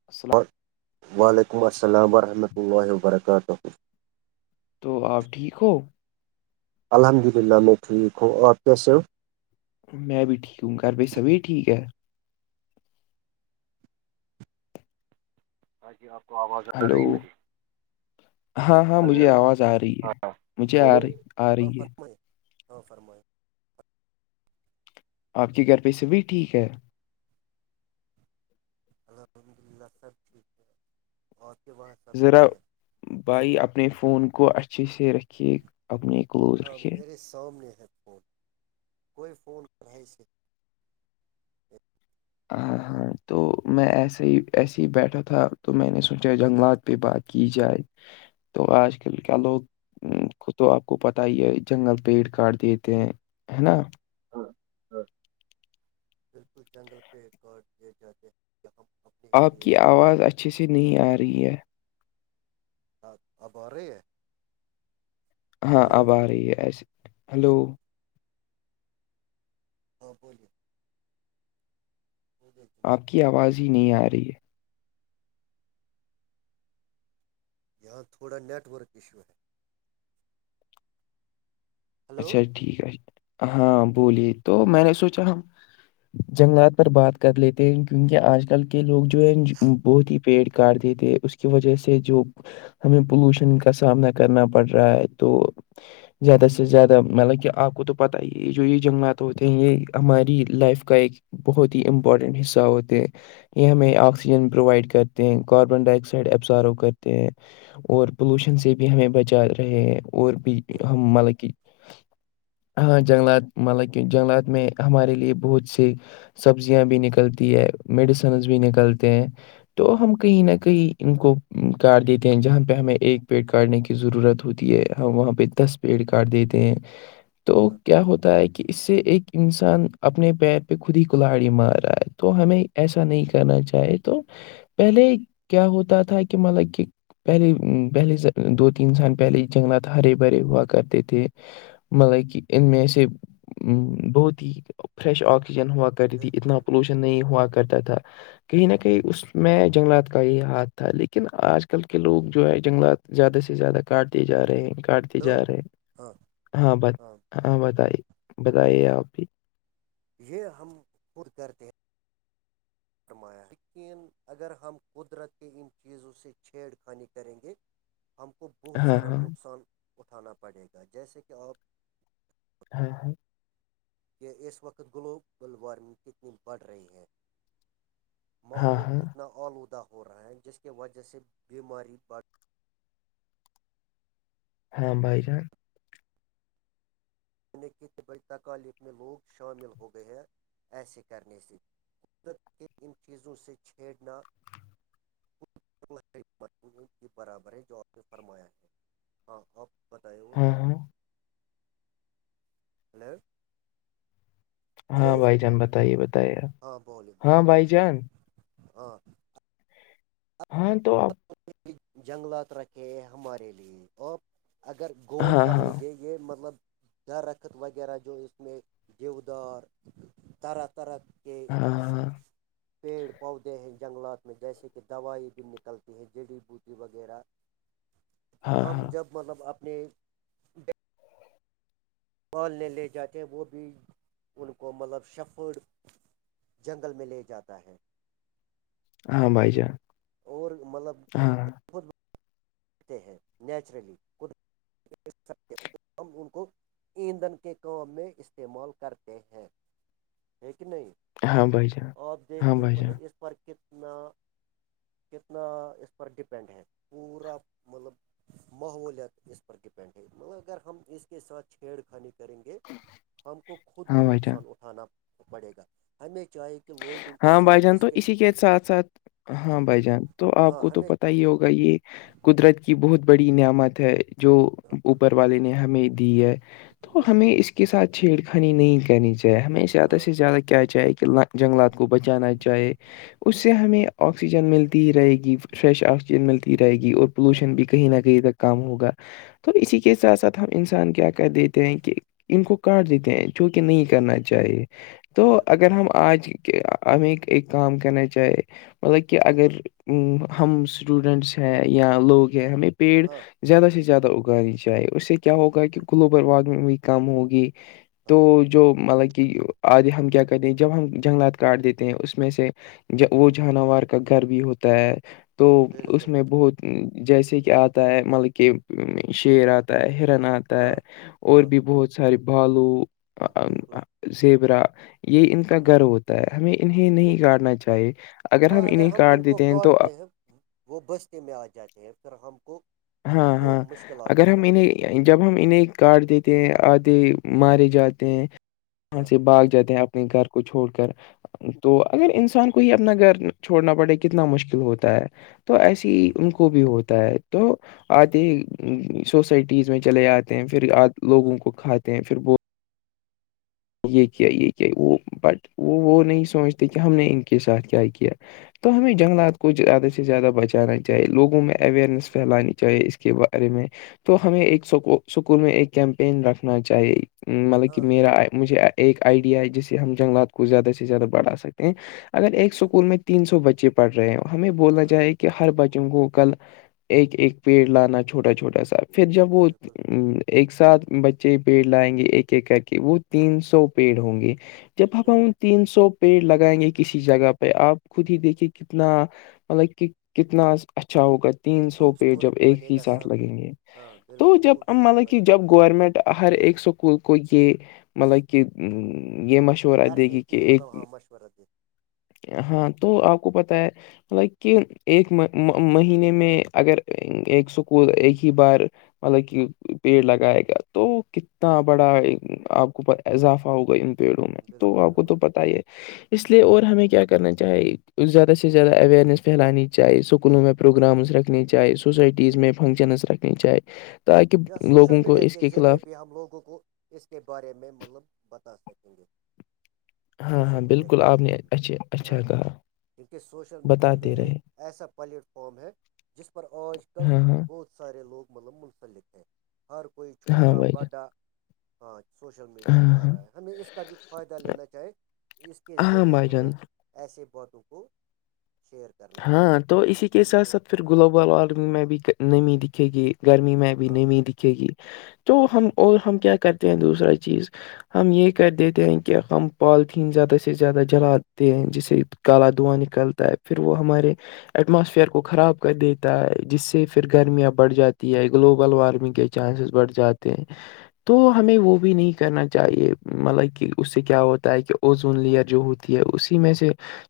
س وعلیکم السلام ورحمۃ اللہ وبرکاتہ- تو آپ ٹھیک ہو- الحمد للہ میں ٹھیک ہوں کیسے ہو- میں بھی ٹھیک ہوں گھر بائی سبھی ٹھیک ہے- ہاں جی آپ کو آواز آ ہلو رہی میری- ہاں ہاں ہیلو مجھے آواز آ رہی ہے ہاں مجھے بو آ رہی آ ہاں رہی ہے فرم ہاں فرم- آپ کے گھر پہ سے بھی ٹھیک ہے- الحمد للہ سب ٹھیک ہے اور کے باں سب ذرا ٹھیک ہے- بھائی اپنے فون کو اچھے سے رکھیے اپنے کلوز رکھھیے- سومنے ہے- کوئی فون کر ہے سے- ہاں ہاں تو میں ایسے ہی ایسے ہی بیٹھا تھا تو میں نے سوچا جنگلات پہ بات- کی جائے تو آج کل کیا لوگ- خ تو آپ کو پت ہی ہے جنگل پیڑ کاٹ دیتے ہیں ہے نا- ہاں- ہاں بالکل جنگل- پے کارڈ جات- آپ کی آواز اچھی سےی نہیں آ رہی ہے- اب رہی ہے- ہاں ہلو اب آ رہی ہے ایسے ایک ہیلو- منٹ، ہاں بولیے- بولیے آپ جناب کی آواز ہی نہیں آ رہی ہے- یہاں تھوڑا نیٹ ورک ایشو ہے- ہلو اچھا ٹھیک ہے ہاں بولیے تو میں نے سوچا- جنگلات پر بات کر لیتے ہیں کیونکہ آج کل کے لوگ جو ہے بہت ہی پیڑ کاٹتے تھے- اس کی وجہ سے جو ہمیں پولوشن کا سامنا کرنا پڑ رہا ہے تو زیادہ سے- سے زیادہ مطلب کہ آپ کو تو پتہ ہے یہ جو یہ جنگلات ہوتے ہیں یہ ہماری لائف کا ایک- بہت ہی امپورٹنٹ حصہ ہوتے ہے- یہ ہمیں آکسیجن پرووائڈ کرتے ہیں کاربن ڈائی آکسائڈ ایبزارو کرتے ہیں- اور پولوشن سے بھی ہمیں بچا رہے ہیں اور بھی ہم بالکل مطلب کہ- ہاں جنگلات مطلب کی جنگلات میں ہمارے لیے بہت سے- سبزیاں بھی نکلتی ہے میڈیسنز بھی نکلتے ہیں تو ہم کہیں نہ بالکل کہیں- ان کو کاڈ دیتے ہیں جہاں پہ ہمیں ایک پیڈ کاٹنے کی ضرورت ہوتی ہے وہاں پہ دس- پ کاڈ دیتے ہیں تو کیا ہوتا ہے- کہ اس سے ایک انسان اپنے پیر پہ خود ہی کلہڑی مار رہا ہے تو ہمیں- ایسا نہیں کرنا چاہے تو پہلے کیا ہوتا تھا کہ مطلب کہ- پہلے- پہلے سے دو تین سان پہلے جنگلات ہرے بھرے ہوا کرتے تھے- مطلب کہ ان میں سے بہت ہی فریش آکسیجن ہوا- کرتی تھی بالکل اتنا بالکل پولوشن نہیں ہوا کرتا تھا کہیں نہ بالکل کہیں اس- میں جنگلات کا ہی ہاتھ تھا لیکن آج کل کے لوگ جو ہے جنگلات زیادہ سے زیادہ- کاٹتی جا رہے ہیں, کاٹتے تو جا رہے ہیں- ہاں ہاں ب ہاں بتائیے بتائیے آپ بھی- یہ ہم خود کرتے ہیں- فرمایا یقین اگر ہم قدرت کے ان چیزوں سے چھیڑ خانی کریں گے- ہم کو بہت ہاں سارا ہاں نقصان اٹھانا پڑے گا جیسے کہ آپ- ہاں- ہاں کہ اس وقت گلوبل وارمنگ کتنی بڑھ رہی ہے- ہاں ہاں ماحول ہاں کتنا آلودہ ہو رہا ہے جس کی وجہ سے بیماری بڑھ- ہاں بھائی جان بائی تکالف میں لوگ شامل ہو گئے ہیں ایسے کرنے سے قدرت کے ان چیزوں سے چھیڑنا کے برابر ہے جو آپ نے فرمایا ہے ہاں آپ بتے ہاں ہاں ہلو ہاں ہلو بھائی جان بتائیے بتائیے ہاں بول آپ بول ہاں بھائی جان ہاں ہاں تو آپ جنگلات رکھے ہمارے لیے اور اگر غور ہاں ہاں کرو گے یہ مطلب درخت وغیرہ جو اس میں دیوودار طرح طرح کہ ہاں پیڑ پودے ہیں جنگلات میں جیسے کہ دوائی بن چلتے ہیں جڑی بوٹی وغیرہ ہاں ہاں ہم ہاں جب مطلب اپنے پالنے لے جاتے ہیں وہ بھی ان کو مطلب شفڑ جنگل میں لے جاتا ہے ہاں بھائی جان اور مطلب ہاں خود ہیں نیچرلی ہم ان کو ایندھن کے کام میں استعمال کرتے ہیں ٹھیک نہیں ہاں بھائی جان آپ دیکھ ہاں کے بھائی جان مطلب اس پر کتنا کتنا اس پر ڈپینڈ ہے پورا مطلب ماحولیات اس پر ڈپینڈ ہے مگر اگر ہم اس کے ساتھ چھیڑ خانیے کریں گے ہم کو خود کو ہاں بھائی جان نقصان اٹھانا پڑے گا ہمیں چاہے گ کہ لوگوں کے ہاں بھائی ساتھ ا جان اسس تو کے اسی ساتھ ساتھ ہاں بھائی جان تو آپ ہاں کو تو ہمیں پتا ہی ہوگا یہ قدرت کی بہت بڑی نعمت ہے جو اوپر والے نے ہمیں دی ہے تو بالکل ہمیں اس کے ساتھ چھیڑخانی نہیں کرنی چاہیے ہمیں زیادہ ہاں سے زیادہ کیا چاہے کہ جنگلات کو بچانا چاہے اس ہاں سے ہمیں آکسیجن ملتی ہی رہے گی فریش آکسیجن ملتی ہی رہے گی اور ہاں پولوشن بھی کہیں نہ کہیں تک کام ہوگا تو اسی بالکل کے ساتھ ساتھ ہم انسان کیا کر دیتے ہیں کہ ان کو کاٹ دیتے ہیں جو کہ نہیں کرنا بالکل چاہیے تو بالکل اگر ہم آج کے ہمیں ایک کام کرنا چاہیے مطلب کہ اگر ہم اسٹوڈنٹس ہیں یا لوگ ہیں ہمیں پیڑ ہاں زیادہ سے زیادہ اگانی چاہیے اس سے کیا ہوگا کہ بالکل گلوبل وارمنگ بھی کم ہوگی تو ہاں جو مطلب کہ آگے ہم کیا کریں جب ہم جنگلات کاٹ دیتے ہیں اس میں سے وہ جانور کا گھر بھی ہوتا ہے تو اس بالکل میں بہت جیسے کہ آتا ہے ملب کہ شیر آتا ہے ہرن آتا ہے ہاں اور ہاں بھی بہت سارے بالو بالکل زیبرا یہ ان کا ہاں گرو ہوتا ہے ہمیں انہیں نہیں بالکل کاٹنا چاہیے اگر ہاں ہم انہیں ان کاٹ کو دیتے ہیں تو کاٹتے وہ بستے میں آ جاتے ہیں پھر ہم کو ہاں بہت ہاں مشکلات اگر ہو ہم جاتے ہیں انہیں جب ہم انہیں کاٹ دیتے ہیں آھے مارے جاتے ہیں وہاں ہاں سے باگ جاتے ہیں اپنے گھر کو چھوڑ کر تو اگر انسان کو ہی اپنا گھر چھوڑنا پڑے کتنا مشکل ہوتا ہے تو ایسے ہی بہت ان کو مشکل بھی ہوتا ہے تو آدے بالکل سوسائٹیز میں چلے آتے ہیں پھر لوگوں ہاں کو کھاتے ہیں پھر یہ کیا بالکل یہ کیا وہ بٹ وہ وہ نہیں سمچتے کہ ہم نے ان کے ساتھ کیا کیا تو ہمیں جنگلات کو زیادہ سے زیادہ بچانا چاہے لوگوں میں اوئرنیس بالکل پھیلانی چاہے اس کے بارے میں تو ہمیں ایک سک سکول میں ایک کیمپین رکھنا چاہیے مطلب کہ ہاں میرا مجھے ایک آئیڈیا ہے جس سے ہم جنگلات کو زیادہ سے زیادہ بڑھا سکتے ہیں اگر ایک اسکول میں تین سو بچے پڑھ رہے ہیں ہمیں بولا ہاں جائے کہ ہر بچوں کو کل ایک ایک پیڑ لانا چھوٹا چھوٹا سا پھر جب وہ بالکل ایک ساتھ بچے پیڑ لائیں گے ایک ایک کر کے وہ تین سو پیڑ ہوں گے جب اب ہم بالکل تین سو پیڑ لگائیں گے کسی جگہ پہ آپ خود ہی دیکھیے کتنا مطلب کہ کتنا اچھا ہوگا تین سو پہ جب خوبصورت ایک بنے ہی گا ساتھ سب لگیں گے ہاں تو بالکل جب خوبصورتی مطلب کہ بڑھے گی جب گورنمنٹ ہر ایکک سکول کو یہ مطلب کہ یہ مش چ رہا دیک کرنے گی کہ کی مطلب ایک ہاں مشورہ دے ہاں تو آپ کو پتا ہے لطائک کہ ایک مہینے میں اگر ایک سکول ایک ہی بار مطلب کہ پیڑ لگائے گا تو کتنا بڑا آپ اوپ اضافہ ہوگا ان پیڑوں میں تو بالکل آپ کو بالکل تو پت ہی ہے اس لیے اور ہمیں کیا کرنا چاہی زیادہ سے زیادہ اوئرنیس پھیلانی چاہے اسکولوں میں پروگرامس رکھنے چاہے سوسائٹیز میں فنکشنز رکھنی چاہی یا سوشل میڈیا کے ذریعے بھی ہم لوگوں کو اس کے بارے میں مطلب بتا سکیں گے ہاں سوشل ہاں میڈیا بالکل کے آپ ذریعے نے بھی اچھے اچھا ہاں کہا کیونکہ سوشل میڈیا بتاتے ایک رہے ایسا پلیٹ فارم ہے جس پر آج کل ہاں ہاں بہت سارے لوگ م منسلک ہیں ہر کوئی ہاں چھوٹا بھائی باڈا ہاں سوشل جان میڈیا ہاں چلا ہاں رہا ہے ہمیں اس کا بھی فائدہ لینا چاہے اس کے ہاں ذریعے بھائی جان ہمیں ایسے باتوں کو شئیر کر ہاں تو اسی کے ساتھ ساتھ پھر گلوبل وارمنگ میں بھی نمی دکھے گی گرمی میں بھی ہاں نہیں بھی دکھے گی تو ہاں ہم اور ہم کیا کرتے ہیں دوسرا چیز ہم یہ کر دیتے ہیں کہ ہم پالیتھیین زیادہ سے زیادہ جلاتے ہیں جسے کالا دواں نکالتا ہے پھر وہ ہمارے ایٹماسفیئر کو خراب کر دیتا ہے جس سے پھر گرمیاں بڑھ جاتی ہے گلوبل وارمنگ کے چانسز بڑھ جاتے ہیں تو ہمیں وہ بھی نہیں کرنا چاہیے مطلب کہ اس سے کیا ہوتا ہے کہ اوزون لیئر جو ہوتی ہے اسی میں سے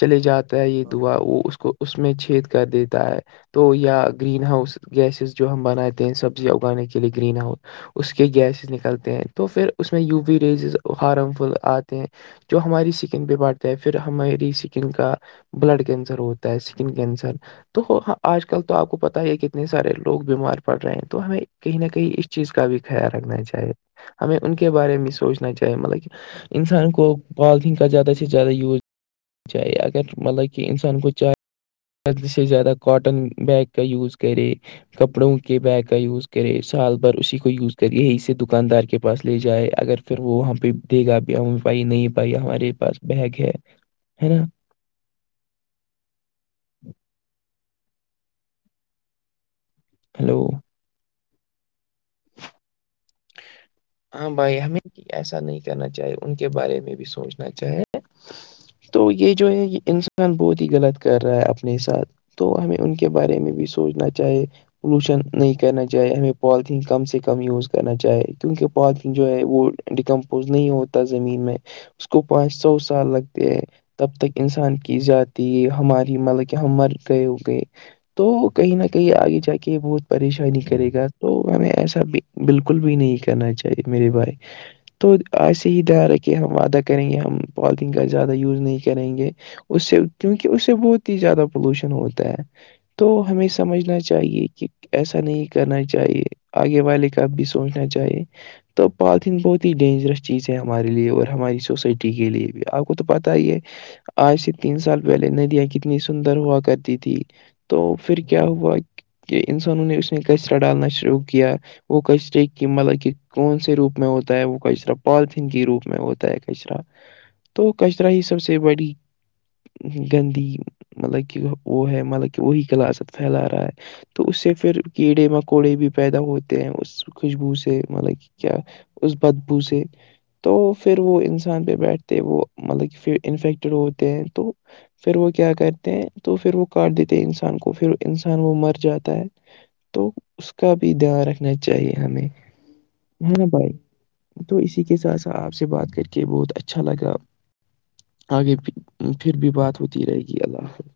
چلے جاتا ہے یہ ہاں دعا وہ اس کو اس میں چھید کر دیتا ہے تو یا بالکل گرین ہاؤس گیسز جو ہم بناتے ہیں سبزیاں اگانے کے لیے گرین ہاؤس اس کے گیسز نکلتے ہیں تو پھر اس میں U V rays harmful آتے ہیں جو ہماری سکن پہ بڑھتا ہے پھر ہماری سکن کا بلڈ کینسر ہوتا ہے اسکن کینسر تو آج کل تو آپ کو پتا ہی ہے کتنے سارے لوگ بیمار پڑ رہے ہیں تو ہمیں کہیں نہ کہیں اس چیز کا بھی خیال رکھنا چاہیے ہمیں ان کے بارے میں سوچنا چاہیے مطلب کہ انسان کو پالیتین کا زیادہ سے زیادہ یوز چاہی اگر مطلب کہ انسان کو چاہے زیاد سے زیادہ کااٹن بیگ کا یوز کرے کپڑوں کے بیگ کا یوز کرے سال بھر اسی کو یوز کرے یہی سے دکاندار کے پاس لے جائے اگر پھر وہ وہاں پہ دے گا بھی پائی نہیں پائی ہمارے پاس بیگ ہے ہے نا [unintelligible] ہیلو ج ہاں بھائی ہمیں ایسا نہیں کرنا چاہی ان کے بارے میں بھی سوچنا چاہے تو یہ جو ہے انسان بہت ہی غلط کر رہا ہے اپنے ساتھ تو ہمیں ان کے بارے میں بھی سوچنا چاہے پولوشن نہیں کرنا چاہے ہمیں پالیتھیین کم سے کم یوز کرنا چاہے کیونکہ پ جو ہے وہ ڈیکمپوز نہیں ہوتا زمین میں اس کو پانچ سو سال لگتے ہیں تب تک انسان کی زادی یہ ہماری مطلب کہ ہم مر گئے ہو گئے تو کہیں نہ کہیں آگے جا کے بہت پریشانی کرے گا تو ہمیں ایسا بالکل بھی نہیں کہنا ہی چاہیے میری بھائی تو ایسے ہی دھی ر ہے کہ ہم وعدہ کریں گے ہم پالیتین کا زیادہ یوز نہیں کریں گے اس سے کیونکہ اس سے بہت ہی زیادہ پولوشن ہوتا ہے تو ہمیں سمجھنا چاہیے کہ ایسا نہیں کرنا چاہیے آگے والے کا بھی سوچنا چاہیے تو پالتھیین بہت ہی ڈینجرس چیز ہے ہمارے لیے اور ہماری سوسائٹی کے لیے بھی آپ کو تو پتہ ہی ہے آج سے تین سال پہلے ندیاں کتنی سندر ہوا کرتی تھی تو پھر کیا ہوا کہ انسانوں نے اس میں کیسر ڈالنا شروع کیا وہ کیسٹ کی مطلب کہ کون سے روپ میں ہوتا ہے وہ کچرا پالتن کے روپ میں ہوتا ہے کچرا تو کچرا ہی سب سے بڑی گندی مطلب کہ وہ ہے مطلب کہ وہی کلاس پھیلا رہا ہے تو اس سے پھر کیڑے مکوڑے بھی پیدا ہوتے ہیں اس خوشبو سے مطلک کیا اس بدبو سے تو پھر وہ انسان پہ بیٹھتے وہ مطلب کہ پھر انفیکٹیڈ ہوتے ہیں تو پھر وہ کیا کرتے ہیں تو پھر وہ کاٹ دیتے ہیں انسان کو پھر انسان وہ مر جاتا ہے تو اس کا بھی دھیان رکھنا چاہیے ہمیں ہے نا بھائی تو اسی کے ساتھ س آپ سے بات کر کے بہت اچھا لگا آگے پھر بھی بات ہوتی رہے گی اللہ حافظ